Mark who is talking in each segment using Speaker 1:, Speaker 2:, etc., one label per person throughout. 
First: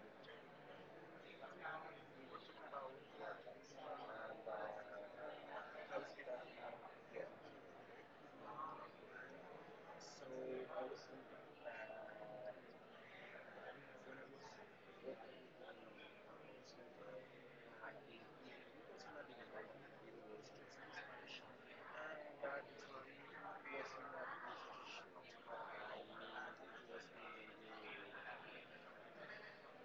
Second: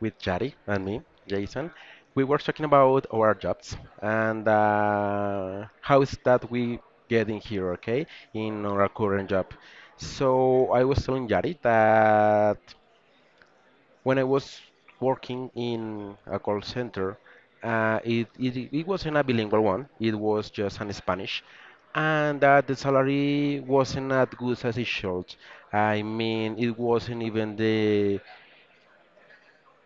Speaker 1: with Jari and me, Jason. We were talking about our jobs and how is that we get in here, okay, in our current job. So I was telling Jari that when I was working in a call center, it wasn't a bilingual one. It was just in Spanish, and the salary wasn't as good as it should. I mean, it wasn't even the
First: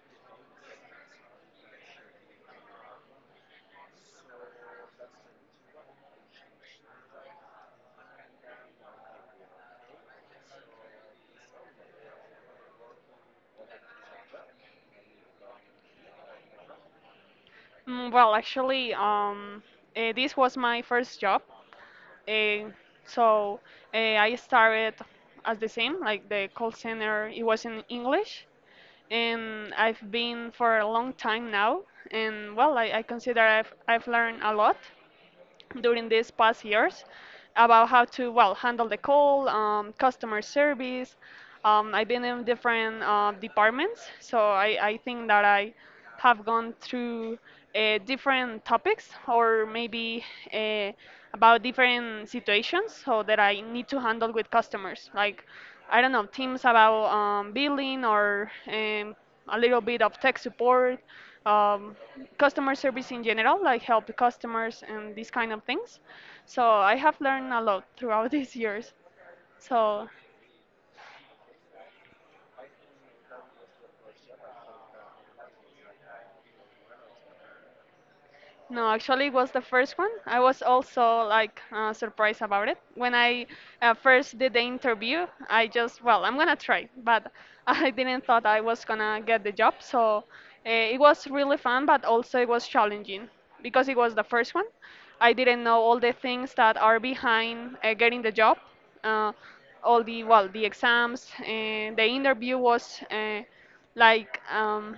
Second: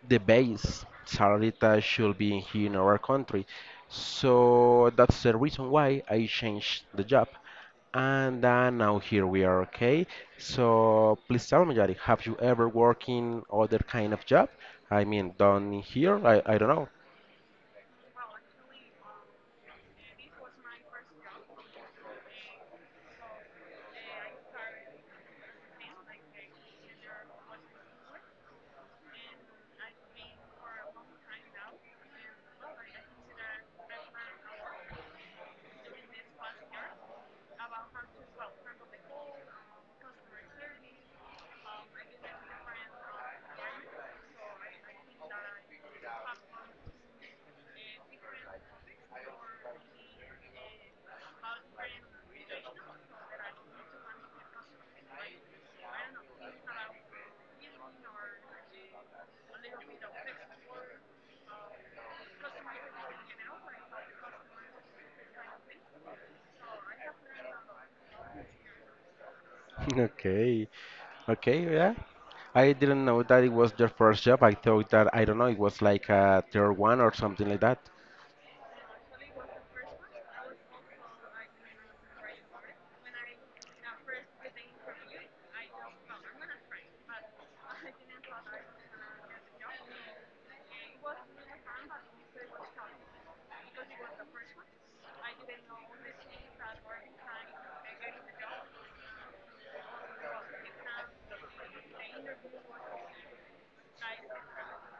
Speaker 1: the base salary that should be here in our country. So that's the reason why I changed the job. And now here we are, okay? So please tell me, Yari, have you ever worked in other kind of job? I mean, done here? I don't know.
Speaker 2: Mm, well, actually, um, this was my first job. Uh, so I started as the same, like the call center, it was in English. And I've been for a long time now. And well, I consider I've learned a lot during these past years about how to, well, handle the call, customer service. I've been in different departments, so I think that I have gone through different topics or maybe uh, about different situations so that I need to handle with customers. Like, I don't know, teams about billing or a little bit of tech support, um, customer service in general, like help the customers and these kind of things. So I have learned a lot throughout these years. So
Speaker 1: Okay, okay, yeah. I didn't know that it was your first job. I thought that, I don't know, it was like a third one or something like that.
Speaker 2: no, actually, it was the first one. I was also like surprised about it. When I first did the interview, I just, well, I'm gonna try, but I didn't thought I was gonna get the job. So it was really fun, but also it was challenging because it was the first one. I didn't know all the things that are behind getting the job. Uh, all the well, the exams and the interview was. Like um,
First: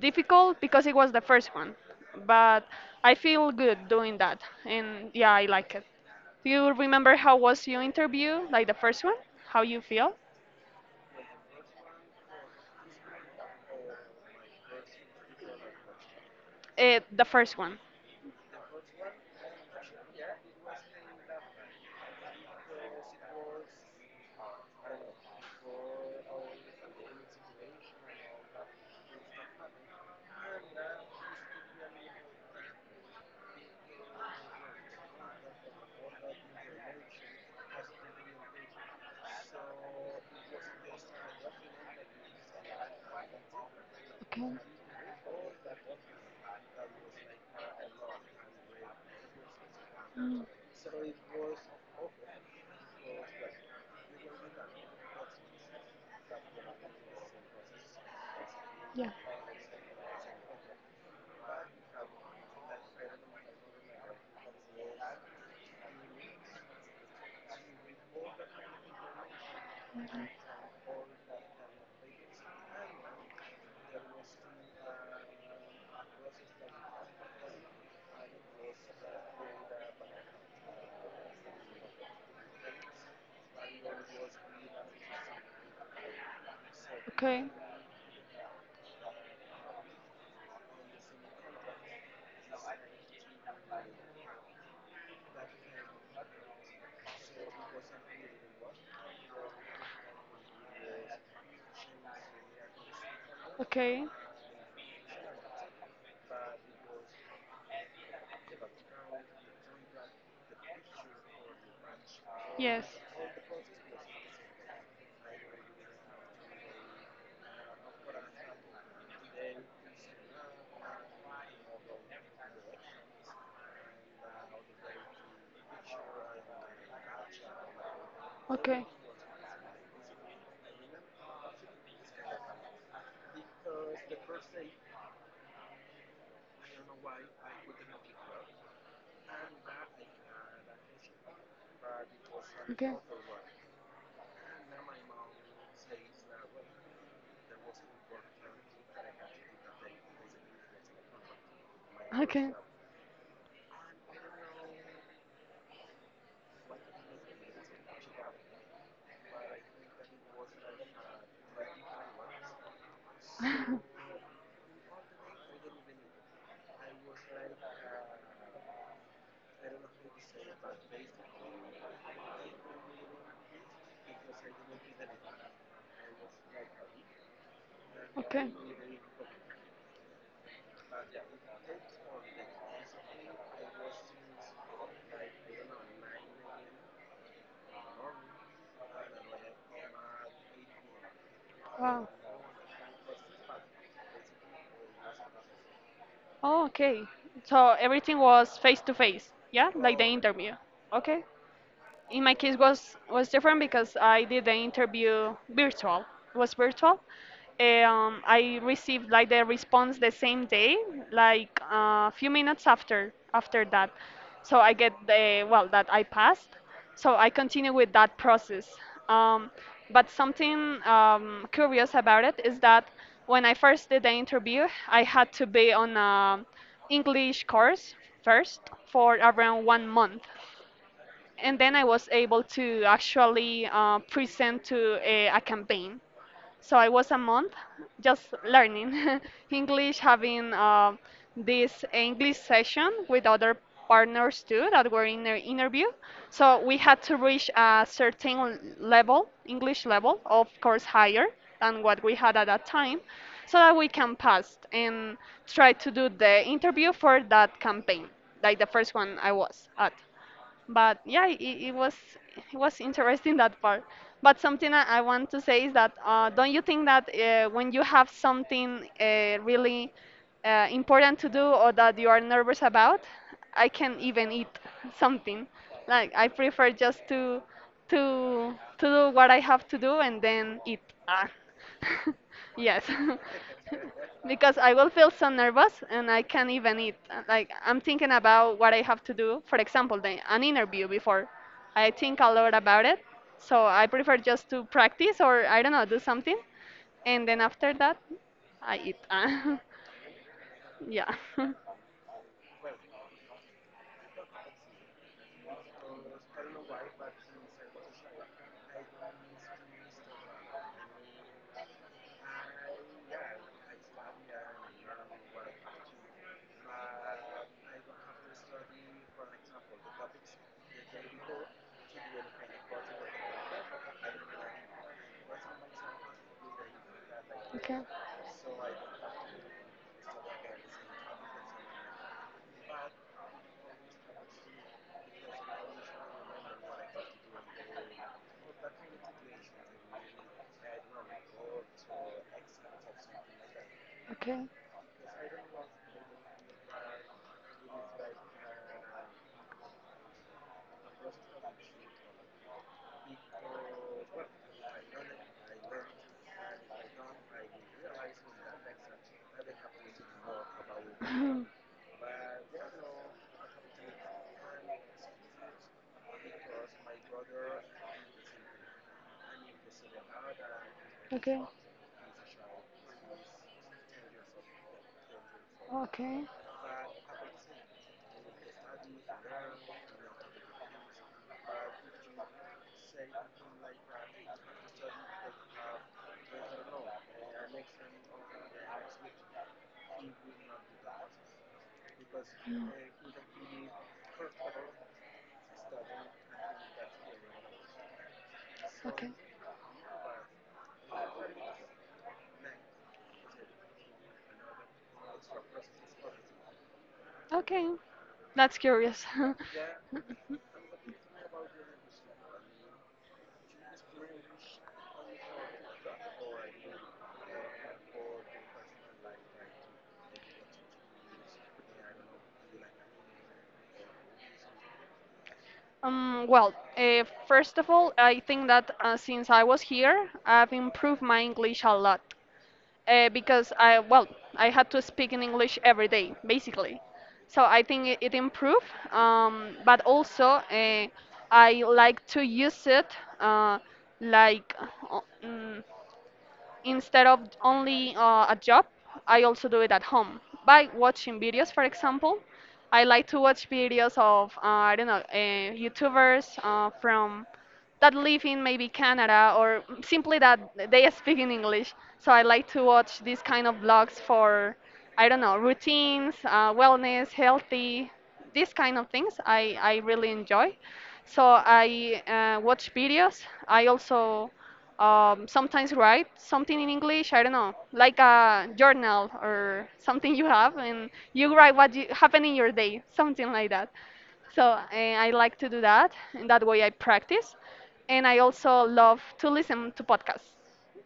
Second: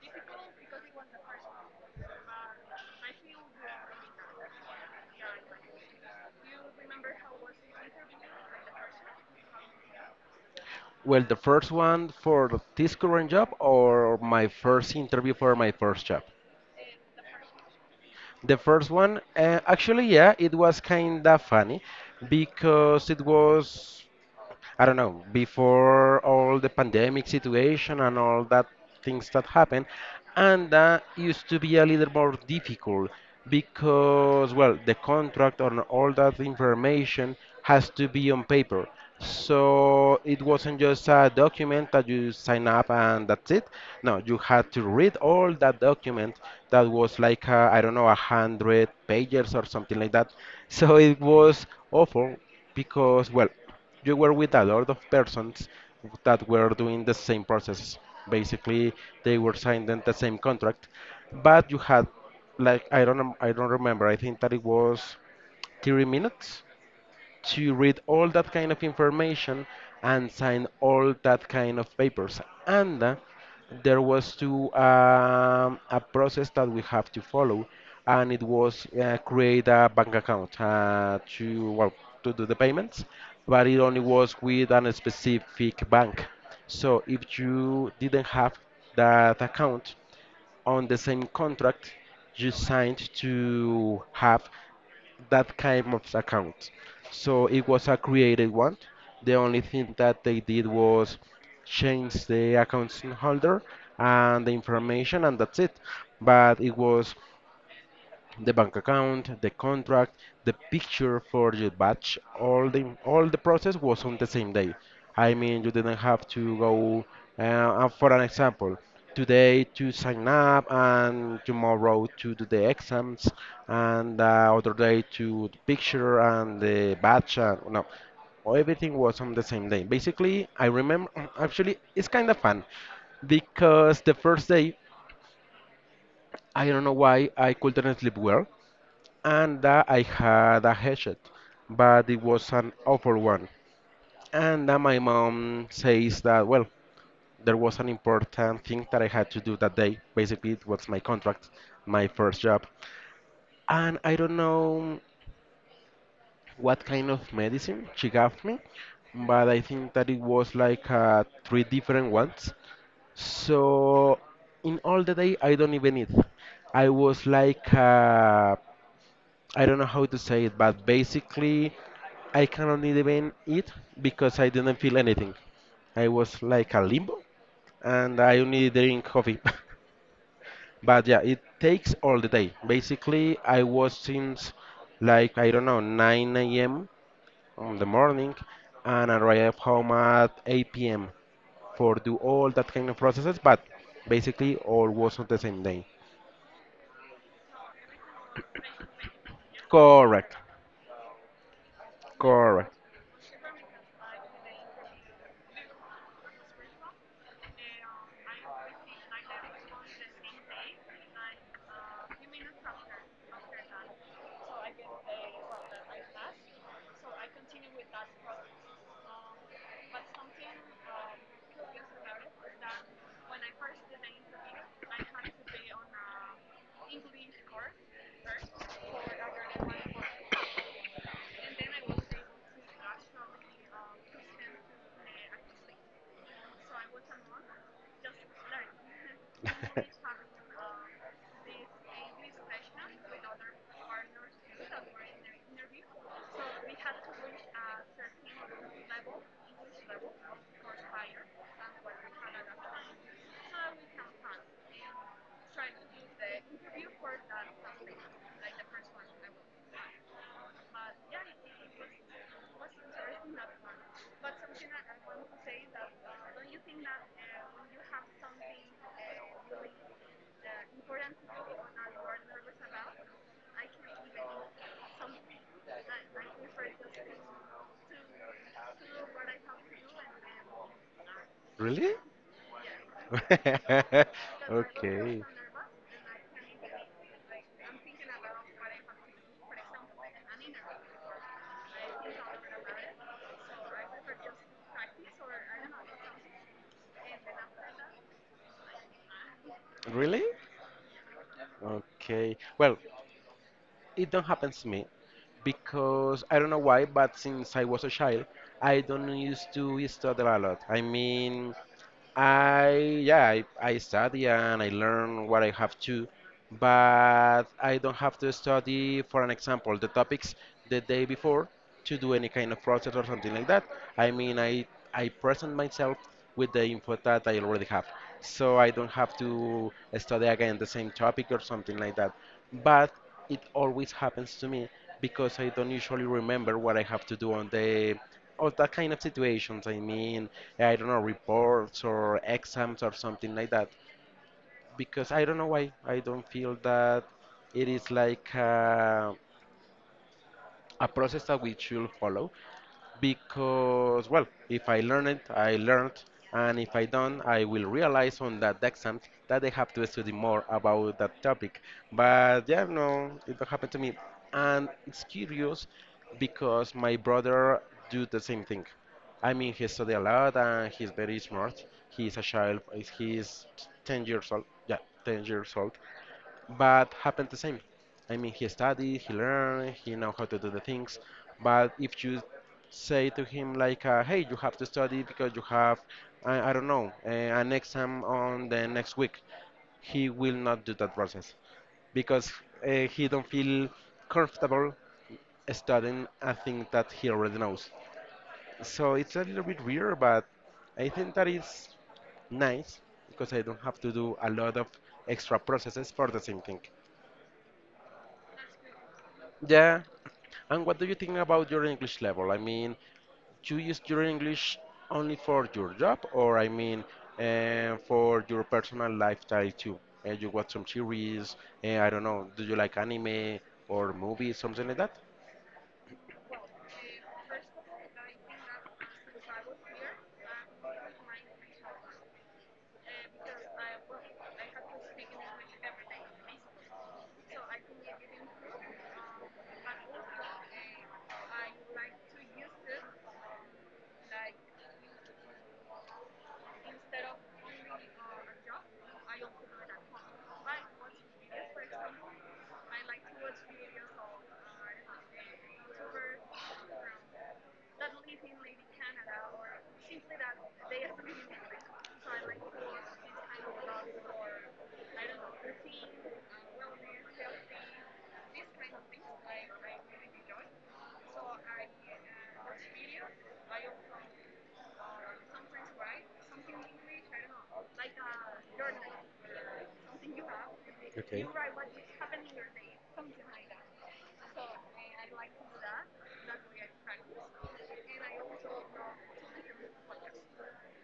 Speaker 2: Difficult because it was the first one, but I feel good doing that, and yeah, I like it. Do you remember how was your interview, like the first one? How you feel?
Speaker 1: Well, the first one for this current job or my first interview for my first job?
Speaker 2: The first one.
Speaker 1: The first one, actually, yeah, it was kind of funny because it was. I don't know, before all the pandemic situation and all that things that happened, and that used to be a little more difficult because, well, the contract and all that information has to be on paper. So it wasn't just a document that you sign up and that's it. No, you
Speaker 2: Okay.
Speaker 1: had to read all that document that was like, I don't know, 100 pages or something like that. So it was awful because, well, you were with a lot of persons that were doing the same process. Basically,
Speaker 2: Yeah.
Speaker 1: they were signing the same contract, but you had like I don't remember. I think that it was 30 minutes to read all that kind of information and sign all that kind of papers. And there was to a process that we have to follow, and it was create a bank account to well to do the payments, but it only was with a specific bank. So if
Speaker 2: Okay.
Speaker 1: you didn't have that account, on the same contract you signed to have that kind of account. So it was a created one. The only thing that they did was change the account holder
Speaker 2: Okay.
Speaker 1: and the information, and that's it. But it was the bank account, the contract, the picture for your batch, all the
Speaker 2: Yes.
Speaker 1: all the process was on the same day. I mean, you didn't have to go. Uh, for an example, today to sign up and tomorrow to do the exams and other day to the picture and the batch. And, no,
Speaker 2: Okay.
Speaker 1: everything was on the same day. Basically, I remember. Actually, it's kind of fun because the first day I don't know why I couldn't sleep well and that I had a hatchet, but it was an
Speaker 2: Okay.
Speaker 1: awful one. And that my mom says that, well, there was an important thing that I had to do that day. Basically, it was my contract, my first
Speaker 2: Okay.
Speaker 1: job. And I don't know what kind of medicine she gave me, but I think that it was like three different ones. So in all the day, I don't even eat. I was like I don't know how to say it, but basically, I cannot even eat because I didn't feel anything. I was like a limbo, and I
Speaker 2: Okay.
Speaker 1: only drink coffee. But yeah, it takes all the day. Basically, I was since like I don't know 9 a.m. on the morning, and I arrived home at 8 p.m. for
Speaker 2: Wow.
Speaker 1: do all that kind of processes. But basically, all was on the same day.
Speaker 2: Oh, okay. So everything was face to face. Yeah, like the
Speaker 1: Correct.
Speaker 2: interview. Okay. In my case
Speaker 1: Correct.
Speaker 2: was different because I did the interview virtual. It was virtual. I received like the response the same day, like a few minutes after that. So I get the well that I passed. So I continue with that process. Um, but something curious about it is that when I first did the interview, I had to be on a English course first for around 1 month, and then I was able to actually present to a campaign. So I was a month just learning English, having this English session with other partners too that were in the interview. So we had to reach a certain level, English level, of course higher than what we had at that time, so that we can pass and try to do the interview for that campaign, like the first one I was at, but yeah it was interesting that part. But something I want to say is that don't you think that when you have something really important to do or that you are nervous about, I can even eat something. Like I prefer just to to do what I have to do and then eat ah.
Speaker 1: Really?
Speaker 2: Yes. Because I will feel
Speaker 1: Okay.
Speaker 2: so nervous and I can't even eat. Like I'm thinking about what I have to do. For example, an interview before, I think a lot about it. So I prefer just to practice or I don't know, do something, and then after that, I eat.
Speaker 1: Really?
Speaker 2: Yeah.
Speaker 1: Okay. Well, it don't happen to me because I don't know why, but since I was a child, I don't used to study a lot. I mean, I study and I learn what I have to, but I don't have to study, for an example, the topics the day before to do any kind of process or something like that. I mean, I present myself with the info that I already
Speaker 2: Okay,
Speaker 1: have, so I don't have to study again the same topic or something like that. But it always happens to me because I don't usually remember what I have to do on the all that kind of situations. I mean, I don't know, reports or exams or something like that.
Speaker 2: okay.
Speaker 1: Because I don't know why I don't feel that it is like a process that we should follow because well if I learn it I learned, and if I don't I will realize on that exam that I have to study more about that
Speaker 2: Mm,
Speaker 1: topic, but yeah no it don't happen to me, and it's curious because my brother do the same thing. I mean he study a lot and he's very
Speaker 2: okay,
Speaker 1: smart, he's a child, he's 10 years old, yeah, 10 years old,
Speaker 2: okay,
Speaker 1: but happened the same. I mean, he studied, he learned, he know how to do the things. But if you say to him like, "Hey, you have to study because you have, I don't know, an exam on the next week," he will not do that process because he don't feel comfortable studying a thing that he already knows. So
Speaker 2: okay,
Speaker 1: it's a little bit weird, but I think that is nice because I don't have to do a lot of extra processes for the same thing.
Speaker 2: okay. That's curious.
Speaker 1: Yeah, and what do you think about your English level? I mean, do you use your English only for your job, or I mean, for your personal lifestyle too? You watch some series, I don't know, do you like anime or movies, something like that?
Speaker 2: First of all, I think that since I was here, I've improved my English a lot because well, I had to speak in English every day, basically. So I think it improved. But also I like to use it uh, like uh, mm, instead of only a job. I also do it at home by watching videos, for example. I like to watch videos of, I don't know, YouTubers from that live in maybe Canada or simply that they speak in English. So I like to watch these kind of vlogs for, I don't know, routines, wellness, healthy, these kind of things I really enjoy. So I watch videos. I also sometimes write something in English, I don't know, like a journal or something you have, and
Speaker 1: Okay.
Speaker 2: you write what you, happened in your day, something like that. So eh, I like to do that, and that way I practice. And I also love to listen to podcasts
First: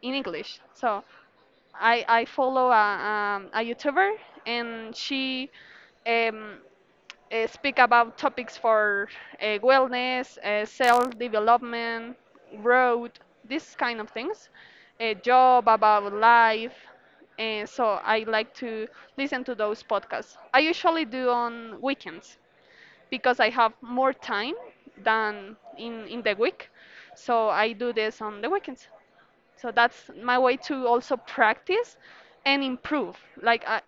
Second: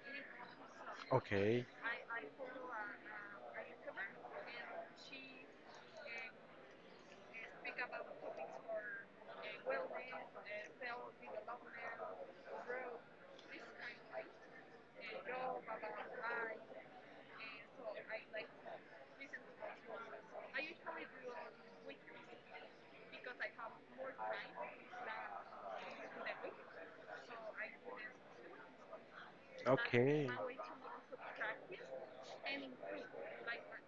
Speaker 2: in English. So
Speaker 1: Okay.
Speaker 2: I follow a YouTuber, and she um, speak about topics for wellness, self development, growth, these kind of things, a job, about life. And so I like to listen to those podcasts. I usually do on weekends because I have more time than in the week. So I do this on the weekends. So that's
Speaker 1: Okay.
Speaker 2: my way to also practice and improve. Like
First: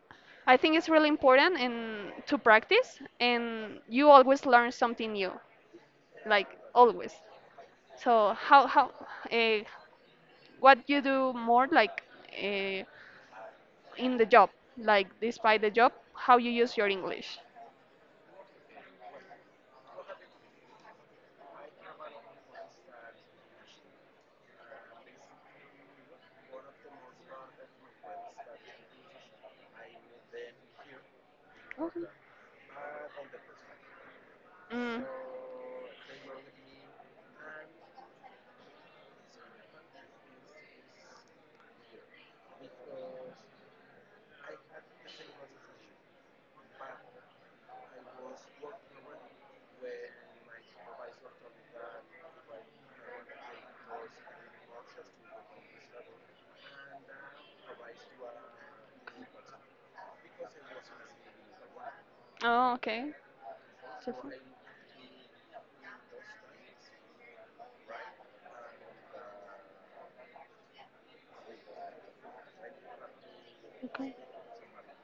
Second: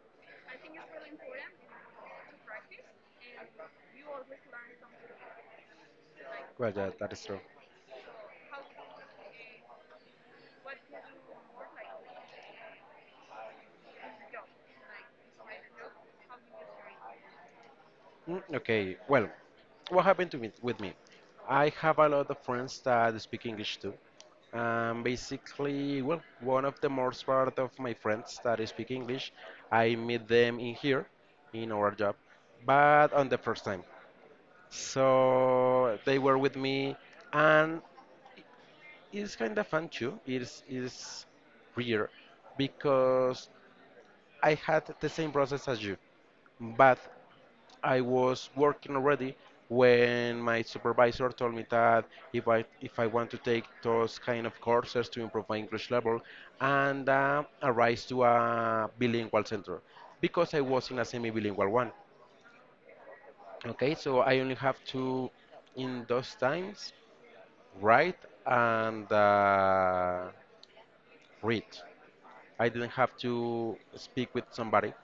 Speaker 2: I think it's really important and to practice, and you always learn something new, like
Speaker 1: Well, yeah,
Speaker 2: always.
Speaker 1: that is true.
Speaker 2: So how uh, what you do more like uh, in the job, like despite the job, how you use your English.
Speaker 1: Mm, okay. Well, what happened to me with me? I have a lot of friends that speak English too. Basically, well, one of the most part of my friends that speak English, I meet them in here, in our
Speaker 2: Okay.
Speaker 1: job, but on the first time.
Speaker 2: Mm.
Speaker 1: So they were with me, and it's kind of fun too. It's weird because I had the same process as you, but I was working already when my supervisor told me that if I want to take those kind of courses to improve my English level and arise to a bilingual center because I was in a semi-bilingual one.
Speaker 2: Oh, okay.
Speaker 1: Okay,
Speaker 2: So-
Speaker 1: so I only have to in those times write and read. I didn't have to
Speaker 2: Okay.
Speaker 1: speak with somebody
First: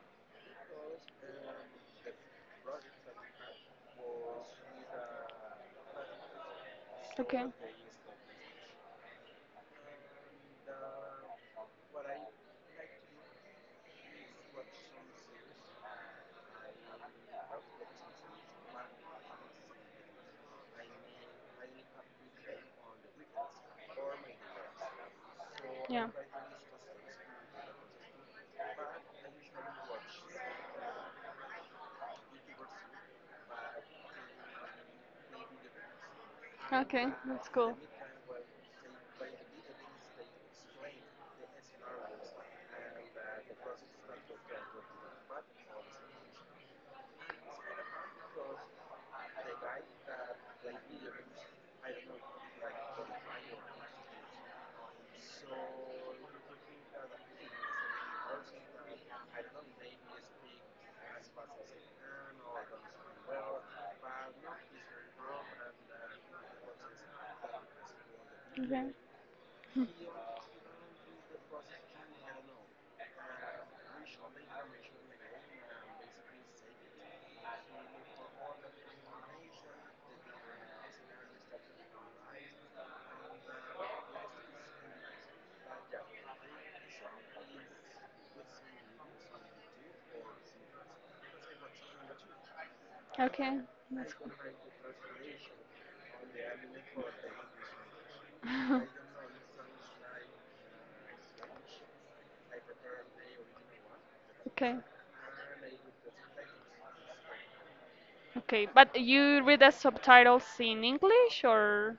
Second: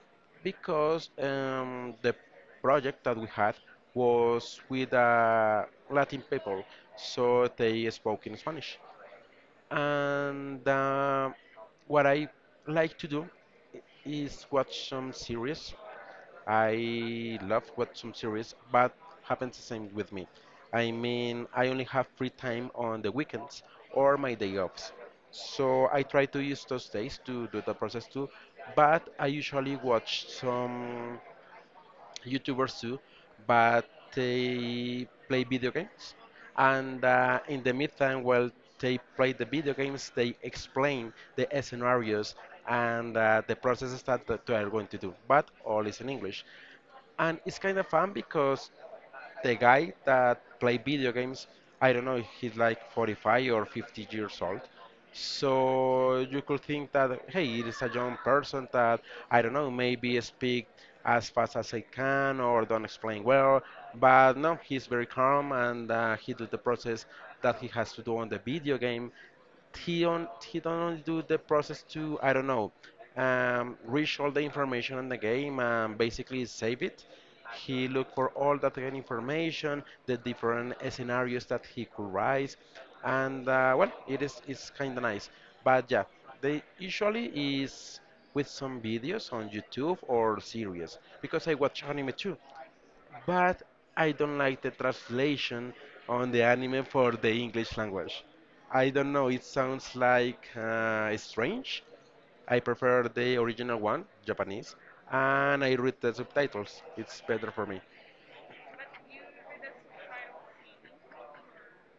Speaker 1: because the project that we had was with Latin people,
Speaker 2: Okay.
Speaker 1: so they spoke in Spanish. And what I like to do is watch some series. I love watch some series, but happens the same with me. I mean, I only have free time on the weekends or my day offs. So I
Speaker 2: Yeah.
Speaker 1: try to use those days to do the process too, but I usually watch some YouTubers too, but they play video games. And
Speaker 2: Okay, that's
Speaker 1: in the
Speaker 2: cool.
Speaker 1: meantime, while they play the video games, they explain the scenarios and the processes that they are going to do, but all is in English, and it's kind of fun because the guy that play video games, I don't know, he's like 45 or 50 years old, so you could think that hey it is a young person that I don't know maybe speak as fast as I can or don't explain well, but no, he's very calm, and he do the process that he has to do on the video game. He on he don't do the process to I don't know reach all the information on the game and basically save it. He looked for all that kind of information, the different scenarios that he could rise, and well, it is it's kind of nice. But yeah, they usually is with some videos on YouTube or series because I watch anime too,
Speaker 2: Okay,
Speaker 1: but I
Speaker 2: that's cool.
Speaker 1: don't like the translation on the anime for the English language. I don't know, it sounds like strange. I prefer the original one, Japanese,
Speaker 2: Okay,
Speaker 1: and I read the subtitles. It's better for me.
Speaker 2: okay, but you read the subtitles in English or?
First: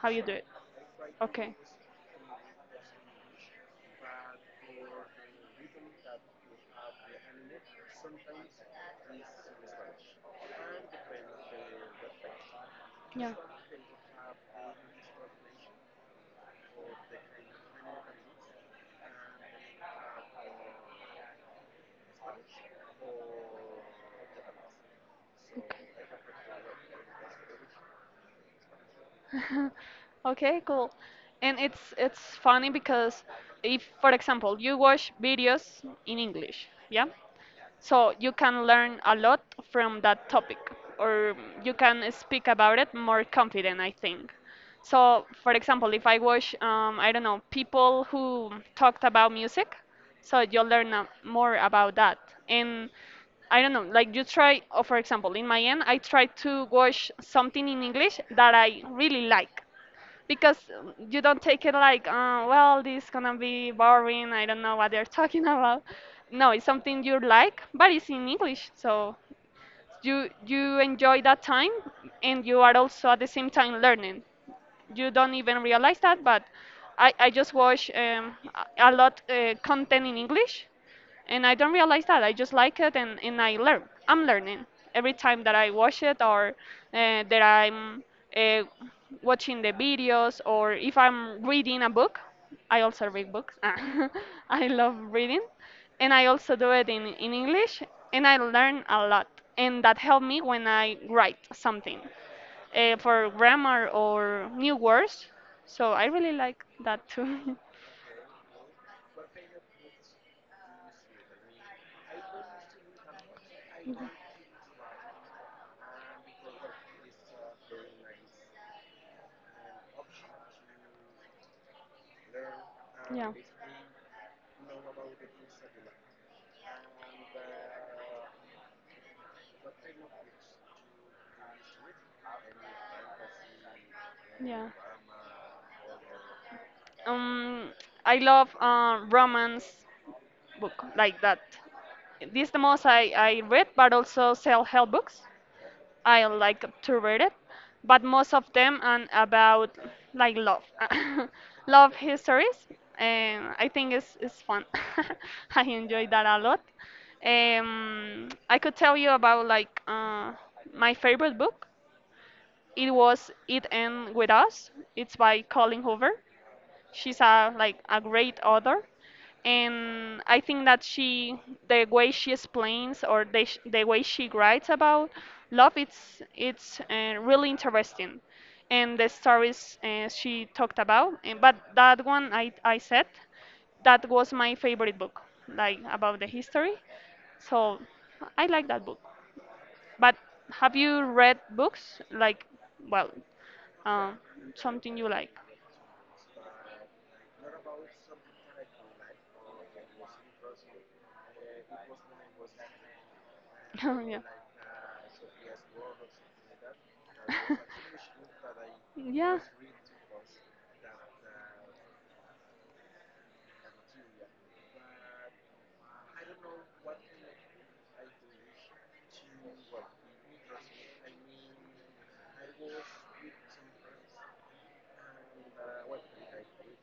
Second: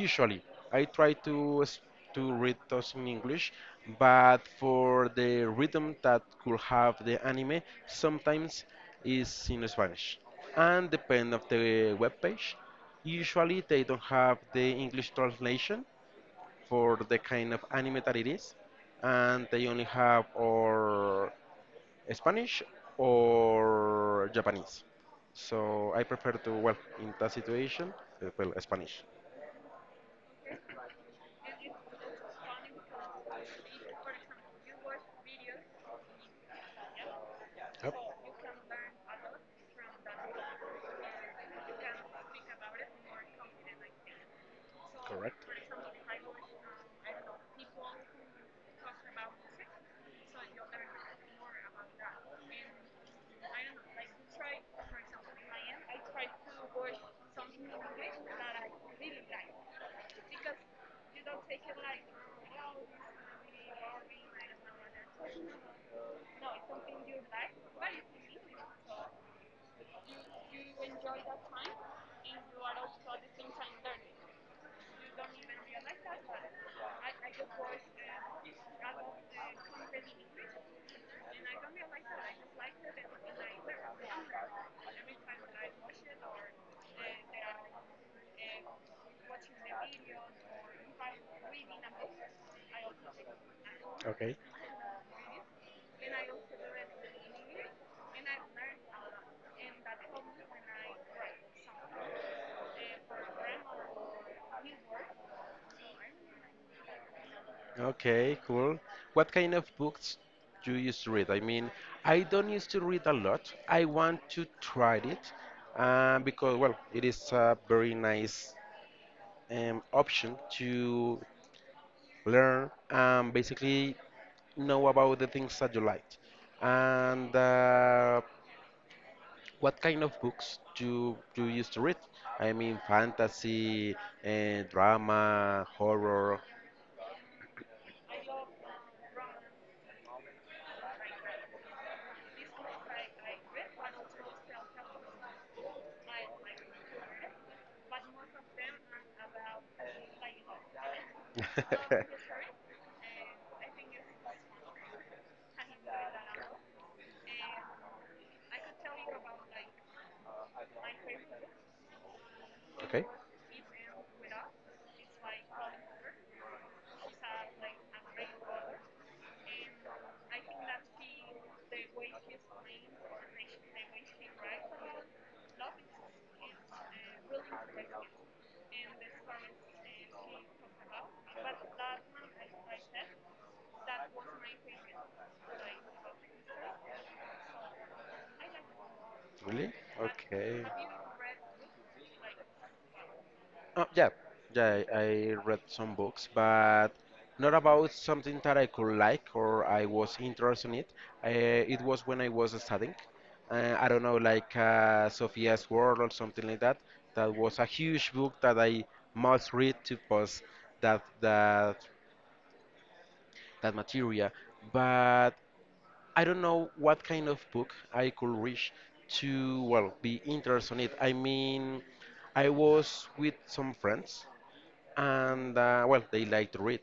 Speaker 2: How you do it?
Speaker 1: I try
Speaker 2: Okay.
Speaker 1: to to read those in English, but for the rhythm that could have the anime, sometimes is in Spanish. And depend of the web page,
Speaker 2: Yeah.
Speaker 1: usually
Speaker 2: Okay.
Speaker 1: they don't have the English translation for the kind of anime that it is, and they only have or Spanish or Japanese. So I prefer to well in that situation, well Spanish.
Speaker 2: Okay, cool. And it's funny because if, for example, you watch videos in English, yeah? So you can learn a lot from that topic, or you can speak about it more confident, I think. So,
Speaker 1: Correct.
Speaker 2: for example, if I watch, I don't know, people who talked about music, so you'll learn more about that. And I don't know, like you try, or for example, in my end, I try to watch something in English that I really like because you don't take it like, well, this gonna be boring. I don't know what they're talking about. No, it's something you like, but it's in English, so you enjoy that time, and you are also at the same time learning. You don't even realize that, but I just watch a lot content in English and I don't realize that. I just like it, and I learn. I'm learning every time that I watch it, or that I'm uh, watching the videos, or if I'm reading a book. I also read books. Ah,
Speaker 1: Okay.
Speaker 2: I love reading, and I also do it in English, and I learn a lot, and that helped me when I write something for grammar or new words. So I really like that too.
Speaker 1: Okay, cool. What kind of books do you used to read? I mean, I don't used to read a lot. I want to try it because, well, it is a very nice option to learn
Speaker 2: Yeah.
Speaker 1: and basically know about the things that you like. And What kind of books do you used to read? I mean, fantasy,
Speaker 2: Yeah.
Speaker 1: drama, horror.
Speaker 2: Um, I love romance book like that. This the most I read, but also self-help books. I like to read it, but most of them are about like love, love histories, and I think it's fun. I enjoy that a lot. I could tell you about like my favorite book. It
Speaker 1: Okay,
Speaker 2: was It End With Us. It's by Colleen Hoover. She's a like a great author. And I think that she, the way she explains or the, the way she writes about love, it's really interesting, and the stories she talked about. And, but that one I said that was my favorite book, like about the history. So I like that book.
Speaker 1: really?
Speaker 2: But
Speaker 1: Okay.
Speaker 2: have you read books? Like, well,
Speaker 1: Yeah,
Speaker 2: uh,
Speaker 1: yeah,
Speaker 2: something
Speaker 1: I,
Speaker 2: you like.
Speaker 1: I read some books, but not about something that I could like or I was interested in it. It was when I was studying. I don't know,
Speaker 2: Yeah.
Speaker 1: like Sophia's World or something like that. That was a huge book that I
Speaker 2: Yeah.
Speaker 1: must read to pass that that that material. But I don't know what kind of book I could reach to, well, be interested in it. I mean, I was with some friends, and well, they like to read.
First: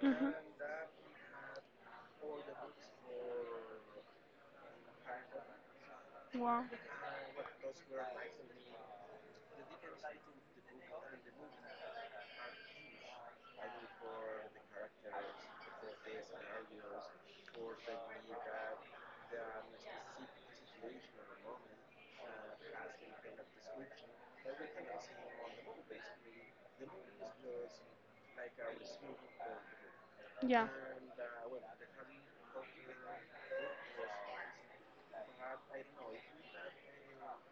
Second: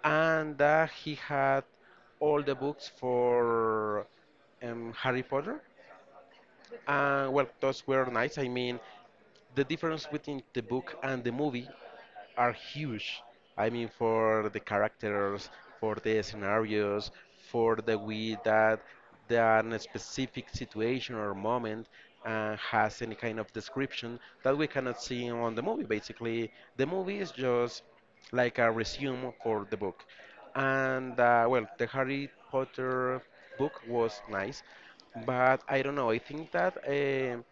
Speaker 2: Hmm.
Speaker 1: And He had all the books for Harry Potter.
Speaker 2: Wow.
Speaker 1: And well, those were nice. I mean, the difference between the book and the movie are huge. I mean, for the characters, for the scenarios, for the way that the specific situation or moment has any kind of description that we cannot see on the movie. Basically, the movie is just like a resume for the book.
Speaker 2: Yeah.
Speaker 1: And Well, the Harry Potter book was nice, but I don't know. I think that.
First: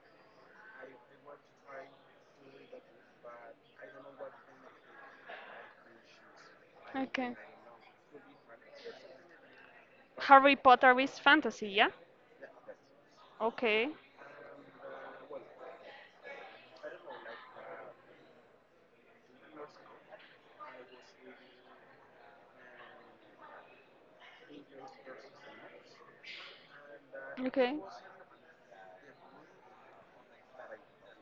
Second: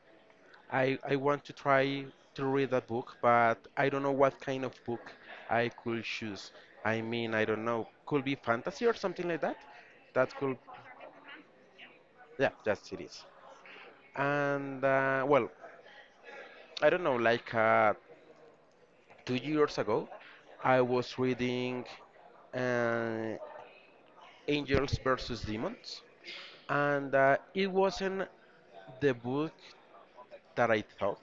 Speaker 1: I want to try to read that book, but I don't know what kind of book I could choose. I mean,
Speaker 2: Okay.
Speaker 1: I don't know. Could be fantasy or something like that? That
Speaker 2: Harry
Speaker 1: could,
Speaker 2: Potter is fantasy, yeah?
Speaker 1: yeah, that's it is.
Speaker 2: Okay.
Speaker 1: Well, I don't know, like 2 years ago, I was reading uh, Angels versus Demons, and it
Speaker 2: Okay.
Speaker 1: wasn't the book that I thought.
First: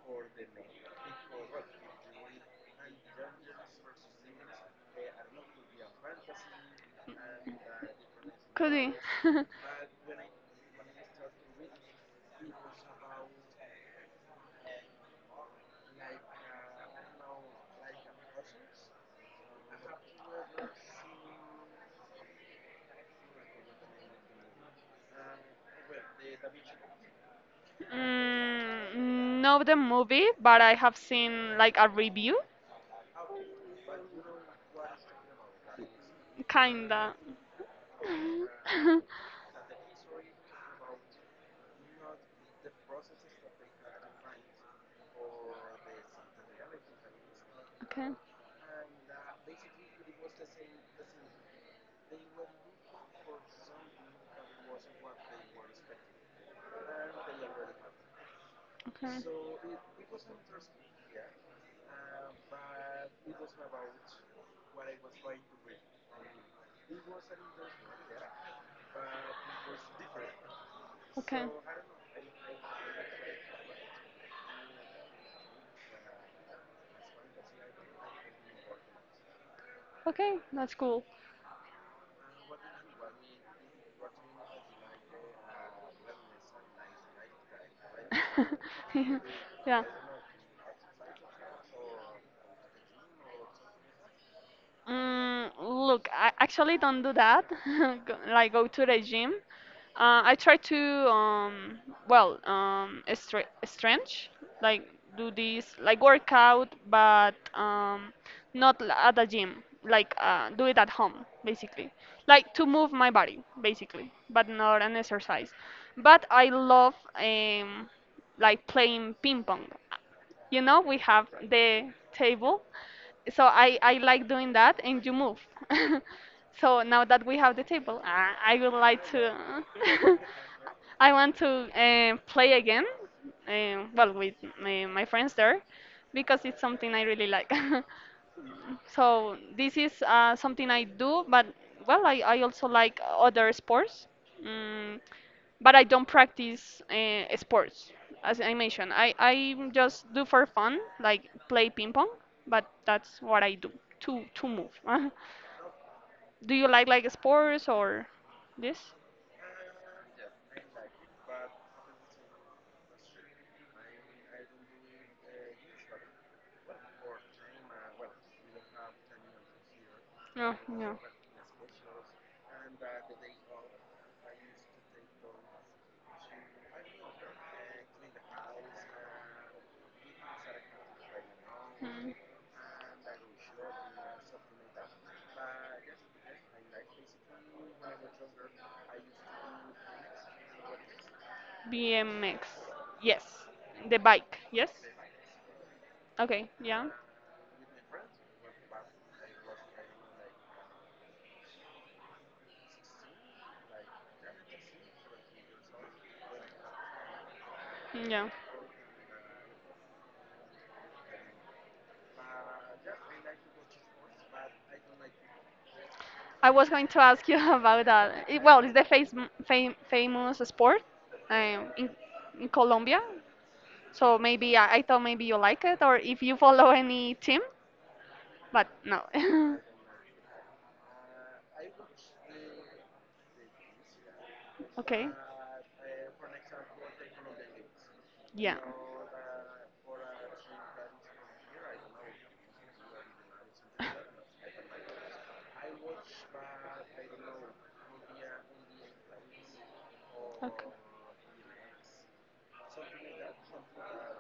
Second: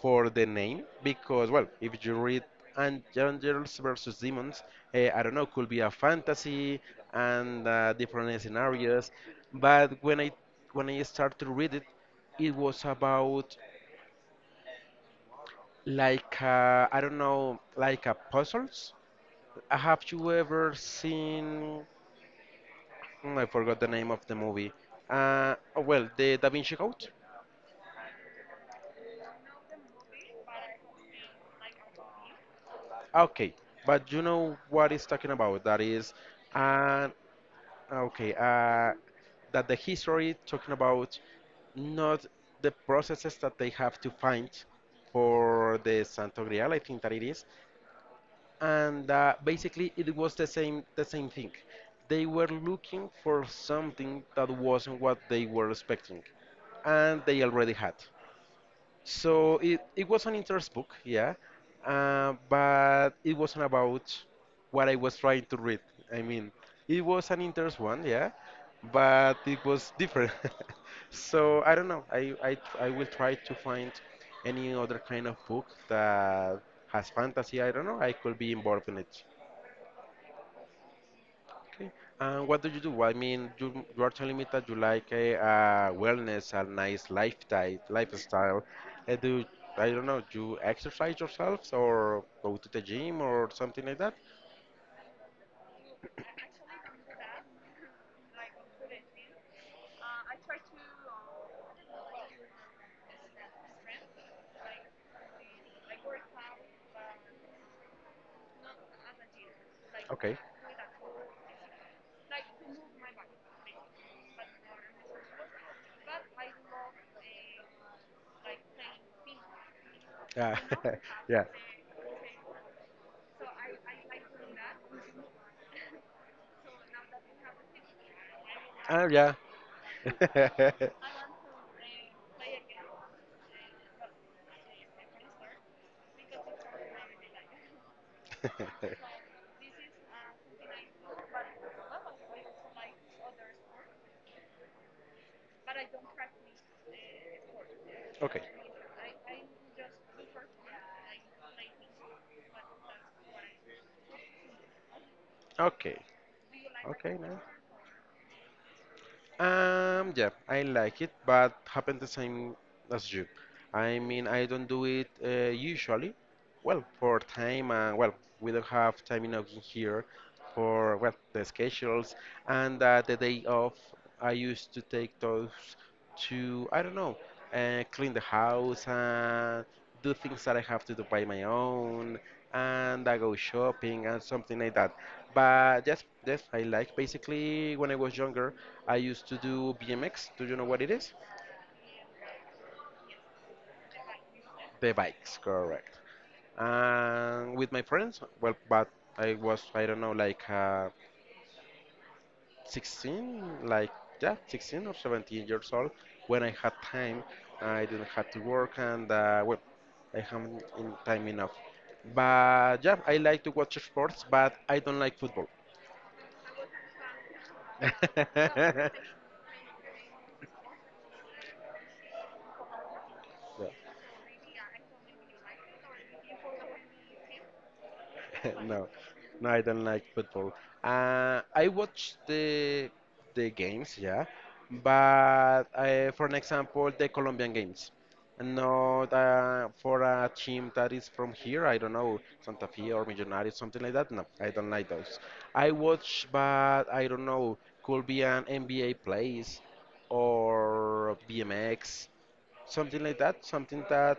Speaker 1: For the name because, well, if you read Angels versus Demons, I don't know, could be a fantasy and different
Speaker 2: Could be.
Speaker 1: scenarios. But when I started to read it, it was about like I don't know, like a puzzles. Have you ever seen? I forgot the name of the movie. Oh, well, the Da Vinci Code.
Speaker 2: Mm, not the movie, but I have seen like a review.
Speaker 1: Okay, but you know what it's talking about. That is, uh,
Speaker 2: Kinda.
Speaker 1: okay, that the history talking about not the processes that they have to find for the Santo Grial, I think that it is,
Speaker 2: Okay.
Speaker 1: and basically it was the same thing. They were looking for something that wasn't what they were expecting, and they already had.
Speaker 2: Okay.
Speaker 1: So it was an interest book, yeah, but it wasn't about what I was trying to read. I mean, it was an interest one, yeah, but it was different.
Speaker 2: Okay.
Speaker 1: So I don't know. I will try to find any other kind of book that has fantasy. I don't know. I could be involved in it.
Speaker 2: Okay. That's cool.
Speaker 1: Okay. And what do you do? I mean, you are telling me that you like a wellness and nice lifestyle. Lifestyle.
Speaker 2: Yeah.
Speaker 1: Do
Speaker 2: Yeah.
Speaker 1: I don't know? You exercise yourselves or go to the gym or something like that?
Speaker 2: Mm, look, I actually don't do that. Go- like go to the gym. I try to um, stretch, like do this like workout, but not at the gym. Like
Speaker 1: Okay.
Speaker 2: do it at home, basically. Like to move my body, basically, but not an exercise. But I love like playing ping pong,
Speaker 1: Yeah.
Speaker 2: you know, we have
Speaker 1: Yeah.
Speaker 2: the table, so I like doing that and you move. So now that we have the table, I would like
Speaker 1: Oh yeah.
Speaker 2: to, I want to play again, well with my friends there because it's something I really like. So this is something I do, but well I also like other sports. Mm. But I don't practice sports.
Speaker 1: Okay.
Speaker 2: As I mentioned, I just do for fun, like play ping pong, but that's what I do to move.
Speaker 1: Okay.
Speaker 2: Do you like
Speaker 1: Okay. No.
Speaker 2: sports or this?
Speaker 1: Yeah, I like it, but happen the same as you. I mean, I don't do it usually. Well, for time, well, we don't have time enough in here
Speaker 2: No,
Speaker 1: for
Speaker 2: no.
Speaker 1: well the schedules and the day off. I used to take those to I don't know, clean the house and do things that I have to do by my
Speaker 2: Mm.
Speaker 1: own, and I go shopping and something like that. But yes, yes, I like. Basically, when I was younger, I used to do BMX. Do you know what it is?
Speaker 2: BMX. Yes. The bike. Yes.
Speaker 1: The bikes, correct.
Speaker 2: Okay. Yeah.
Speaker 1: And with my friends, well, but I was, I don't know, like. 16, like yeah, 16 or 17 years old when I had time. I didn't
Speaker 2: Yeah.
Speaker 1: have to work and well, I have in time enough. But yeah, I like to watch sports, but I don't like football.
Speaker 2: I was going to ask you about that. It- well, it's the face, famous sport um, in, in Colombia.
Speaker 1: Yeah.
Speaker 2: So maybe I thought maybe you like it or if you follow any team, but
Speaker 1: No,
Speaker 2: no.
Speaker 1: no, I don't like football. I watch the games, yeah,
Speaker 2: Okay.
Speaker 1: but for an example, the Colombian games,
Speaker 2: Yeah.
Speaker 1: not for a team that is from here. I don't know, Santa Fe or Millonarios, something like that. No, I don't like those. I watch, but I don't know, could be an NBA plays
Speaker 2: Okay.
Speaker 1: or BMX, something like that, something that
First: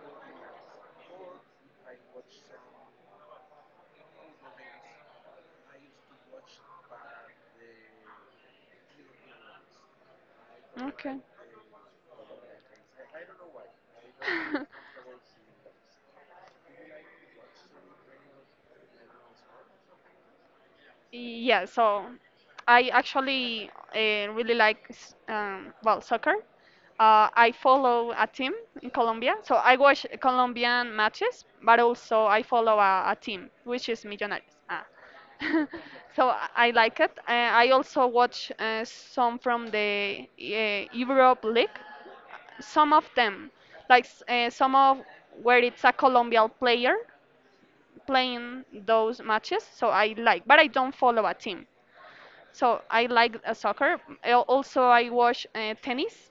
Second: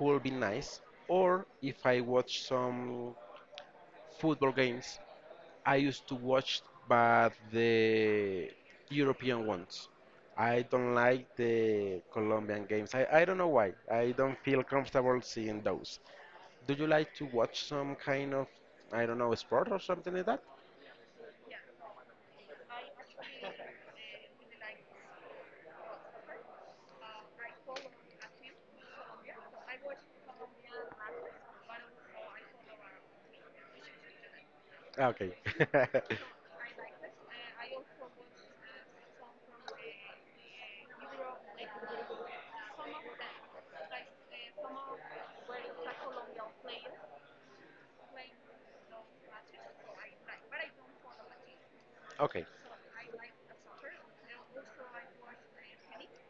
Speaker 1: could be nice. Or if I watch some football games. I used to watch, but the European ones. I don't
Speaker 2: Okay.
Speaker 1: like the Colombian games. I don't know why. I don't feel comfortable seeing those. Do you like to watch some kind of, I don't know, sport or something like that?
Speaker 2: Yeah, so I actually really like well soccer. I follow a team in Colombia, so I watch Colombian matches, but also I follow a team which is Millonarios. Ah.
Speaker 1: Ah, okay.
Speaker 2: so I I like it. I also watch some from the Europe League. Some of them, like some of where it's a Colombian player playing those matches, so I like, but I don't follow a team.
Speaker 1: Okay,
Speaker 2: So I like soccer. Also, I watch tennis.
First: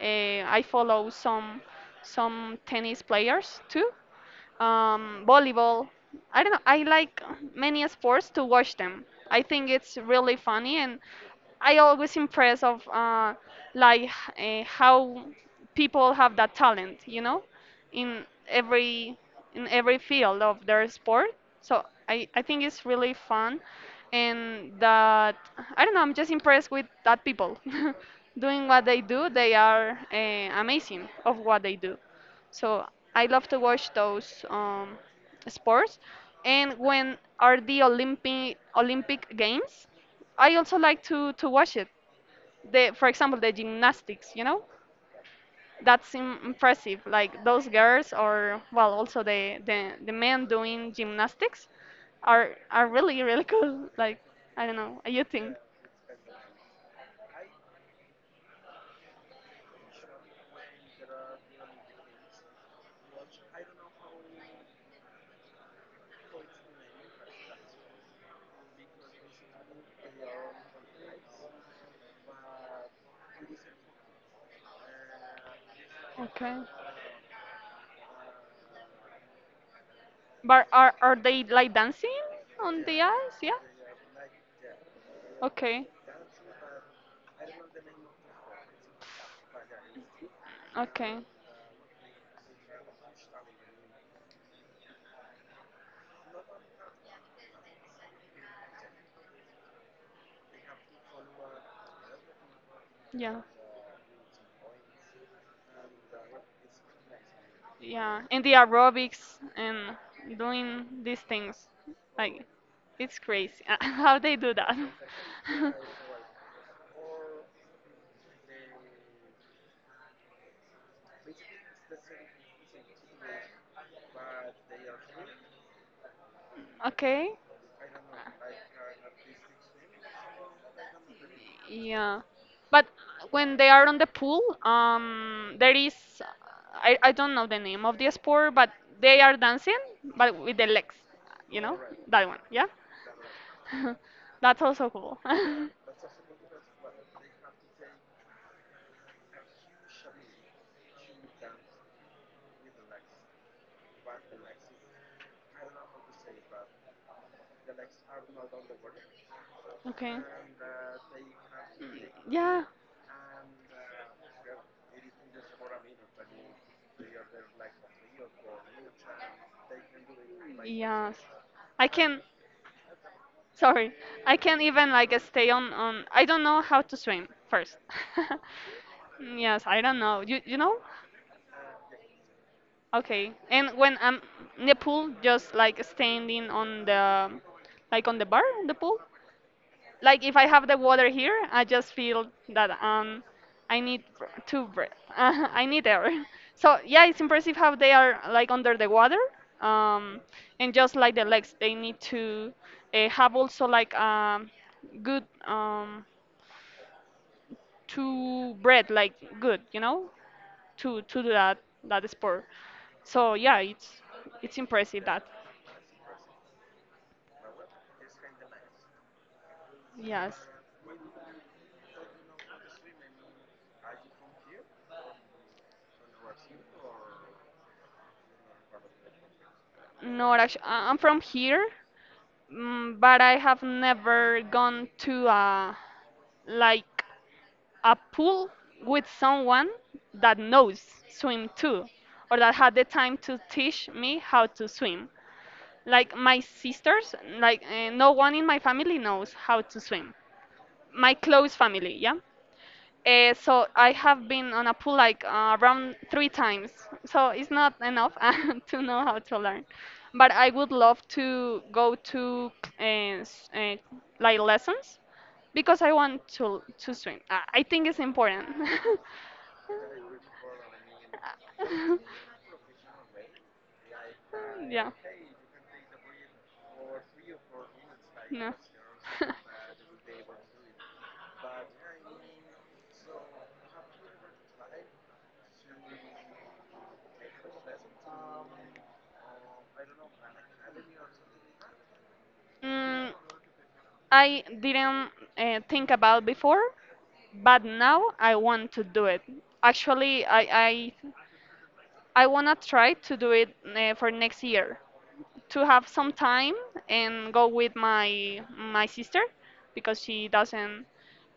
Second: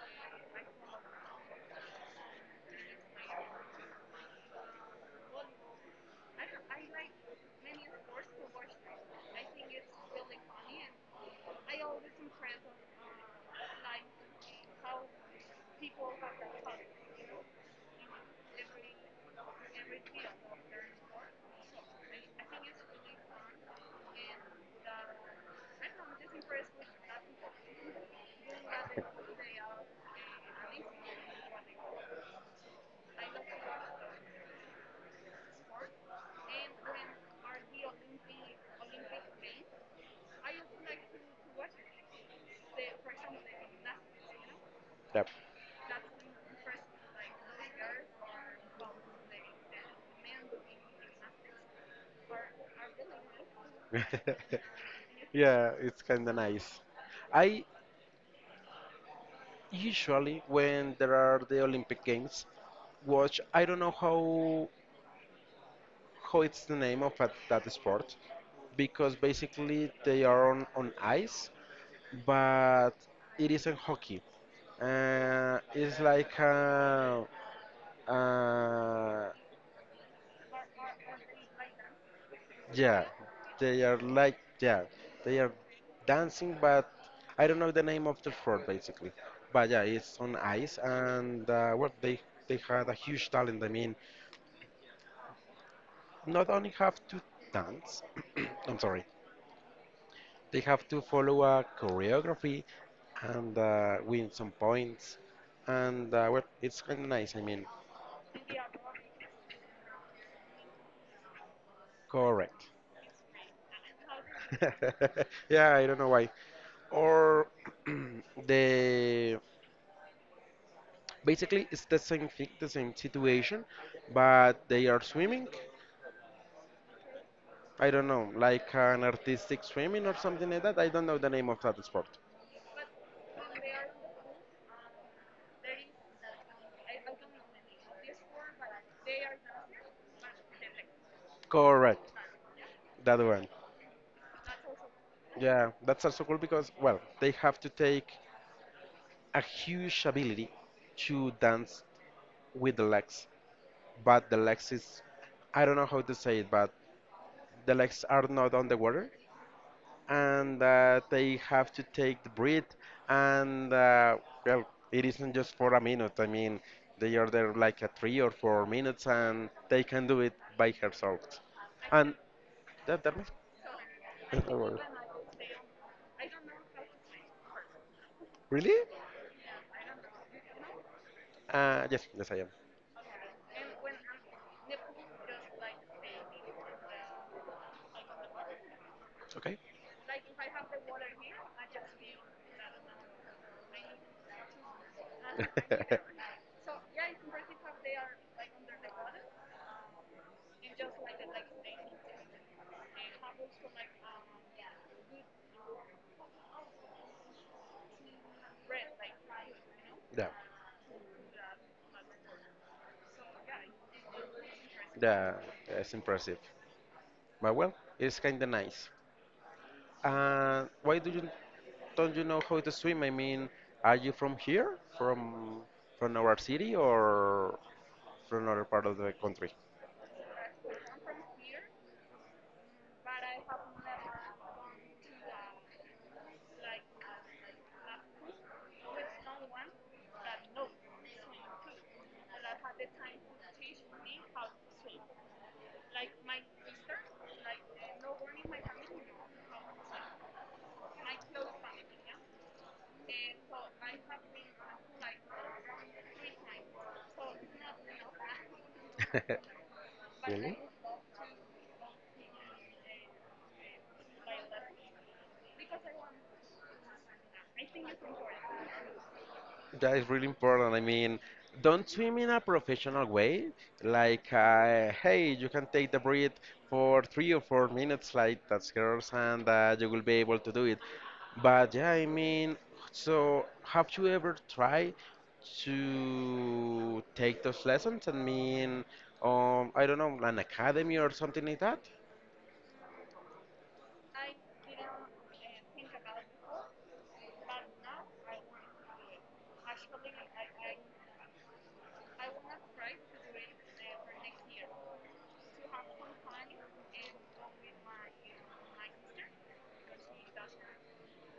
Speaker 2: I follow some tennis players too. Volleyball. I don't know. I like many sports to watch them. I think it's really funny and I always impressed of like h- how people have that talent, in every in every field of their sport. So I think it's really fun, and that I don't know. I'm just impressed with that people doing what they do. They are amazing of what they do. So I love to watch those sports. And when are the Olympic Games? I also like to watch it. The For example, the gymnastics,
Speaker 1: yep.
Speaker 2: that's impressive. Like those girls, or well also the men doing gymnastics are really really cool. Like I don't know, you think?
Speaker 1: Yeah, it's kind of nice. I usually, when there are the Olympic Games, watch. I don't know how it's the name of that sport because basically they are on ice, but it isn't hockey. It's like
Speaker 2: Okay.
Speaker 1: a, uh,
Speaker 2: But are they like dancing on the
Speaker 1: yeah,
Speaker 2: ice? Yeah.
Speaker 1: they are like yeah, they are
Speaker 2: Okay.
Speaker 1: dancing, but I don't know the name of the sport basically. But yeah, it's on ice,
Speaker 2: Okay.
Speaker 1: and well, they had a huge talent. I mean, not only have to dance, I'm sorry, they have to follow a choreography
Speaker 2: Yeah.
Speaker 1: and win some points, and well, it's kind of nice. I mean,
Speaker 2: Yeah, and the aerobics and doing these things like,
Speaker 1: correct.
Speaker 2: it's crazy how they do that.
Speaker 1: Yeah, I don't know why. Or the basically, it's the same thing, the same situation, but they are swimming.
Speaker 2: Okay.
Speaker 1: I don't know, like an artistic swimming or something like that. I don't know the name of that sport.
Speaker 2: Yeah, but when they are on the pool, there is, I don't know the name of the sport, but they are dancing, but with the legs, you know,
Speaker 1: Correct,
Speaker 2: that one. Yeah.
Speaker 1: that one.
Speaker 2: That's also cool.
Speaker 1: Yeah, that's also cool because, well, they have to take a huge ability to dance with the legs, but the legs is, I don't know how to say it, but the legs are not on the water,
Speaker 2: Okay.
Speaker 1: and that they have to take the
Speaker 2: Yeah.
Speaker 1: breath and well, it isn't just for a minute. I mean they are there like a 3 or 4 minutes, and they can do it by
Speaker 2: Yes.
Speaker 1: herself.
Speaker 2: I
Speaker 1: And
Speaker 2: can,
Speaker 1: that was
Speaker 2: sorry, I
Speaker 1: that
Speaker 2: can not
Speaker 1: was-
Speaker 2: even like stay I don't know how to swim first.
Speaker 1: really?
Speaker 2: Yes, I don't know. You know?
Speaker 1: Yes, yes, I am.
Speaker 2: Okay. And when I'm in the pool, just like standing like on the bar in the pool,
Speaker 1: Okay.
Speaker 2: like if I have the water here, I just feel that I need to breathe. I need air. So yeah, it's impressive how they are like under the water. Um, and just like the legs, they need to have also like good to breathe, like good,
Speaker 1: Yeah,
Speaker 2: to do that sport. So yeah, it's impressive that.
Speaker 1: yeah, it's impressive, but well, it's kind of nice.
Speaker 2: Yes.
Speaker 1: Why do you Don't you know how to swim? I mean, are you from here, from our city, or from another part of the country?
Speaker 2: No, actually, I'm from here. But I have never gone to a, like, a pool with someone that knows swim too, or that had the time to teach me how to swim. Like my sisters, like no one in my family knows how to swim. My close family, yeah. So I have been on a pool like around three times. So it's not enough to know how to learn. But I would love to go to uh, s- uh, like lessons because I want to swim. I think it's important.
Speaker 1: That is really important. I mean, don't swim in a professional way. Like,
Speaker 2: Yeah.
Speaker 1: hey, you can take the breath for 3 or 4 minutes, like
Speaker 2: No.
Speaker 1: that's girls, and you will be able to do it. But yeah, I mean, so have you ever tried to take those lessons? I mean, I don't know, an academy or something like that?
Speaker 2: Mm, I didn't think about before, but now I want to do it. Actually, I, I wanna try to do it for next year, to have some time and go with my sister because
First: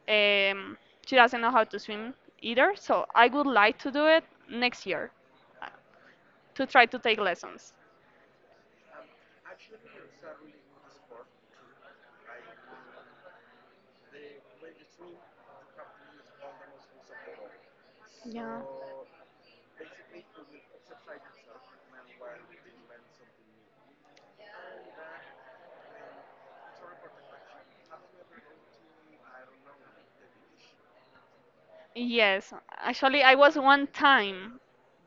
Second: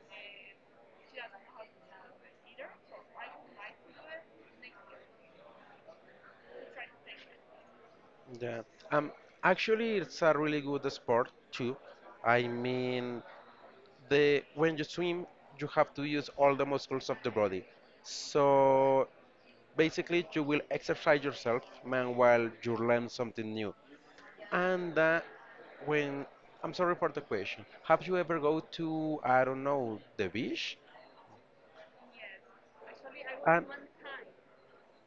Speaker 2: um, she doesn't know how to swim either. So I would like to do it next year, uh, to try to take lessons.
Speaker 1: Yeah. Um, Actually, it's a really good sport too. I mean, the when you swim you have to use all the muscles of the body,
Speaker 2: Yeah.
Speaker 1: so basically you will exercise yourself man while you learn something new, and when I'm sorry for the question. Have you ever go to, I don't know, the beach?
Speaker 2: Yes, actually, I was
Speaker 1: And
Speaker 2: one time,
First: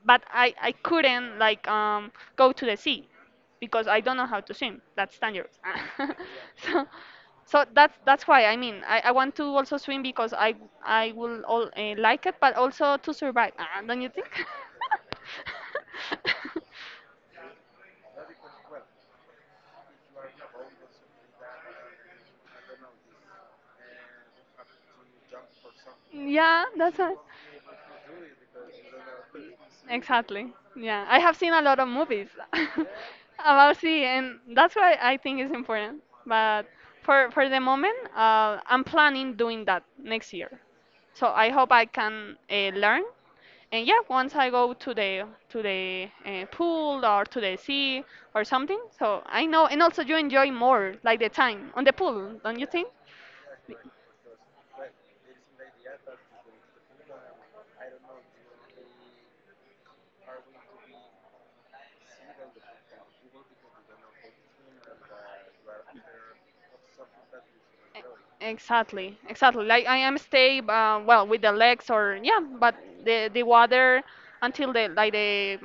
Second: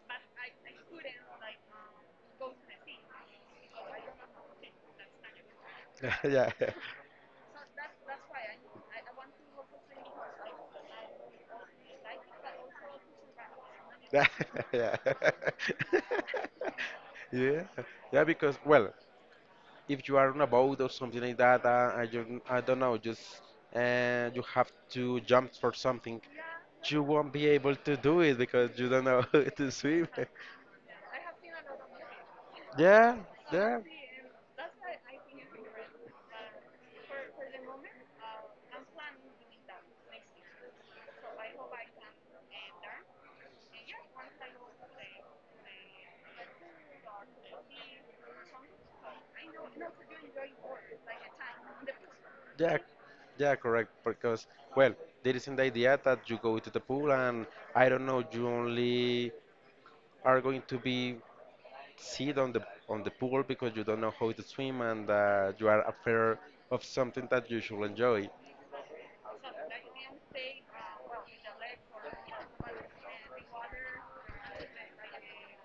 Speaker 2: but I couldn't like go to the sea because I don't know how to swim. That's dangerous.
Speaker 1: yeah,
Speaker 2: so so that's why, I mean, I want to also swim because I will all like it, but also to survive. Ah, don't you
Speaker 1: yeah,
Speaker 2: think?
Speaker 1: yeah, yeah, yeah, because well, if you are on a boat or something like that, I don't know, just you have to jump for something,
Speaker 2: Yeah, that's
Speaker 1: you
Speaker 2: right.
Speaker 1: won't be able to do it because you don't know how to swim.
Speaker 2: Exactly. Yeah, I have seen a lot of movies
Speaker 1: Yeah,
Speaker 2: about
Speaker 1: yeah,
Speaker 2: sea, and that's why I think it's important. But for the moment, I'm planning doing that next year. So I hope I can learn, and yeah, once I go to the pool or to the sea or something, so I know, and also you enjoy more like the time on the pool, don't you
Speaker 1: yeah,
Speaker 2: think?
Speaker 1: yeah, correct. Because, well, there isn't the idea that you go to the pool and I don't know, you only are going to be sit on the pool because you don't know how to swim and you are afraid of something that you should enjoy.
Speaker 2: Exactly, exactly. Like I am stay well with the legs or, yeah, but the water until the, like, the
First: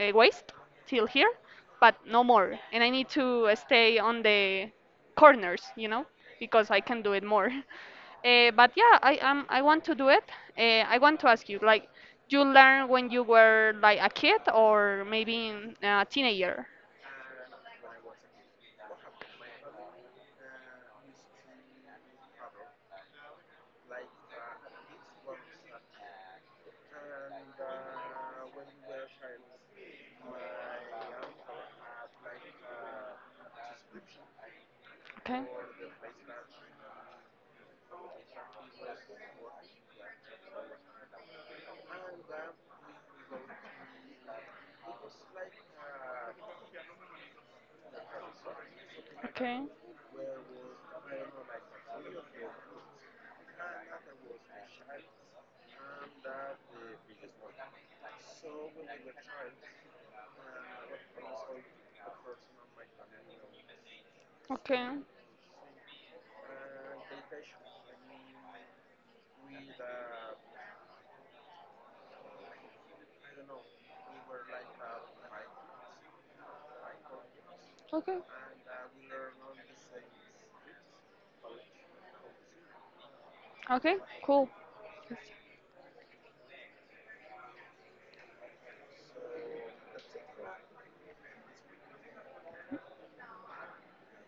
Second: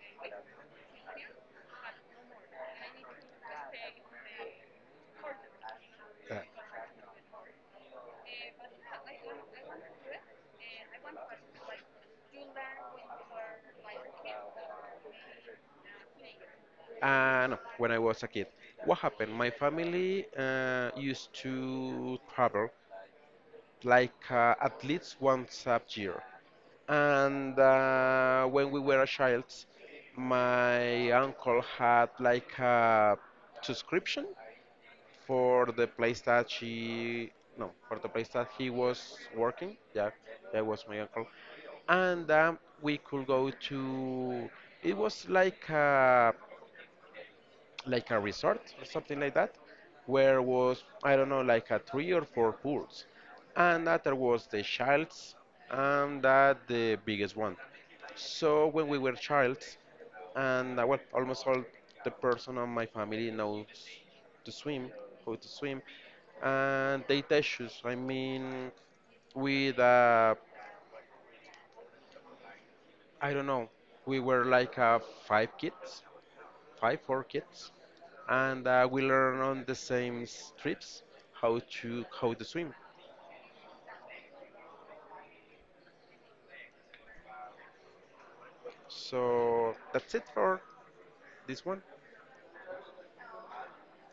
Speaker 2: waist, till here, but no more. And I need to stay on the corners,
Speaker 1: Uh,
Speaker 2: because I can do it more. But yeah, I want to do it. I want to ask you, like, you learn when you were like a kid or maybe teenager?
Speaker 1: No, when I was a kid. What happened? My family used to travel like at least once a year. And When we were a child, my uncle had like a subscription
Speaker 2: Okay,
Speaker 1: for the place that she, no, for the place that he was working. Yeah, that was my uncle. And We could go to, it was like a resort or something like that,
Speaker 2: okay,
Speaker 1: where was I don't know like a three or four pools, and that there was the child's and that the biggest one. So when we were childs, and well, almost all the person on my family knows to
Speaker 2: okay,
Speaker 1: swim, how to swim, and they teach us. I mean, with I don't know, we were like five kids, five, four kids,
Speaker 2: okay.
Speaker 1: and we learn on the same trips how to swim.
Speaker 2: Okay, cool.
Speaker 1: So that's it for this one.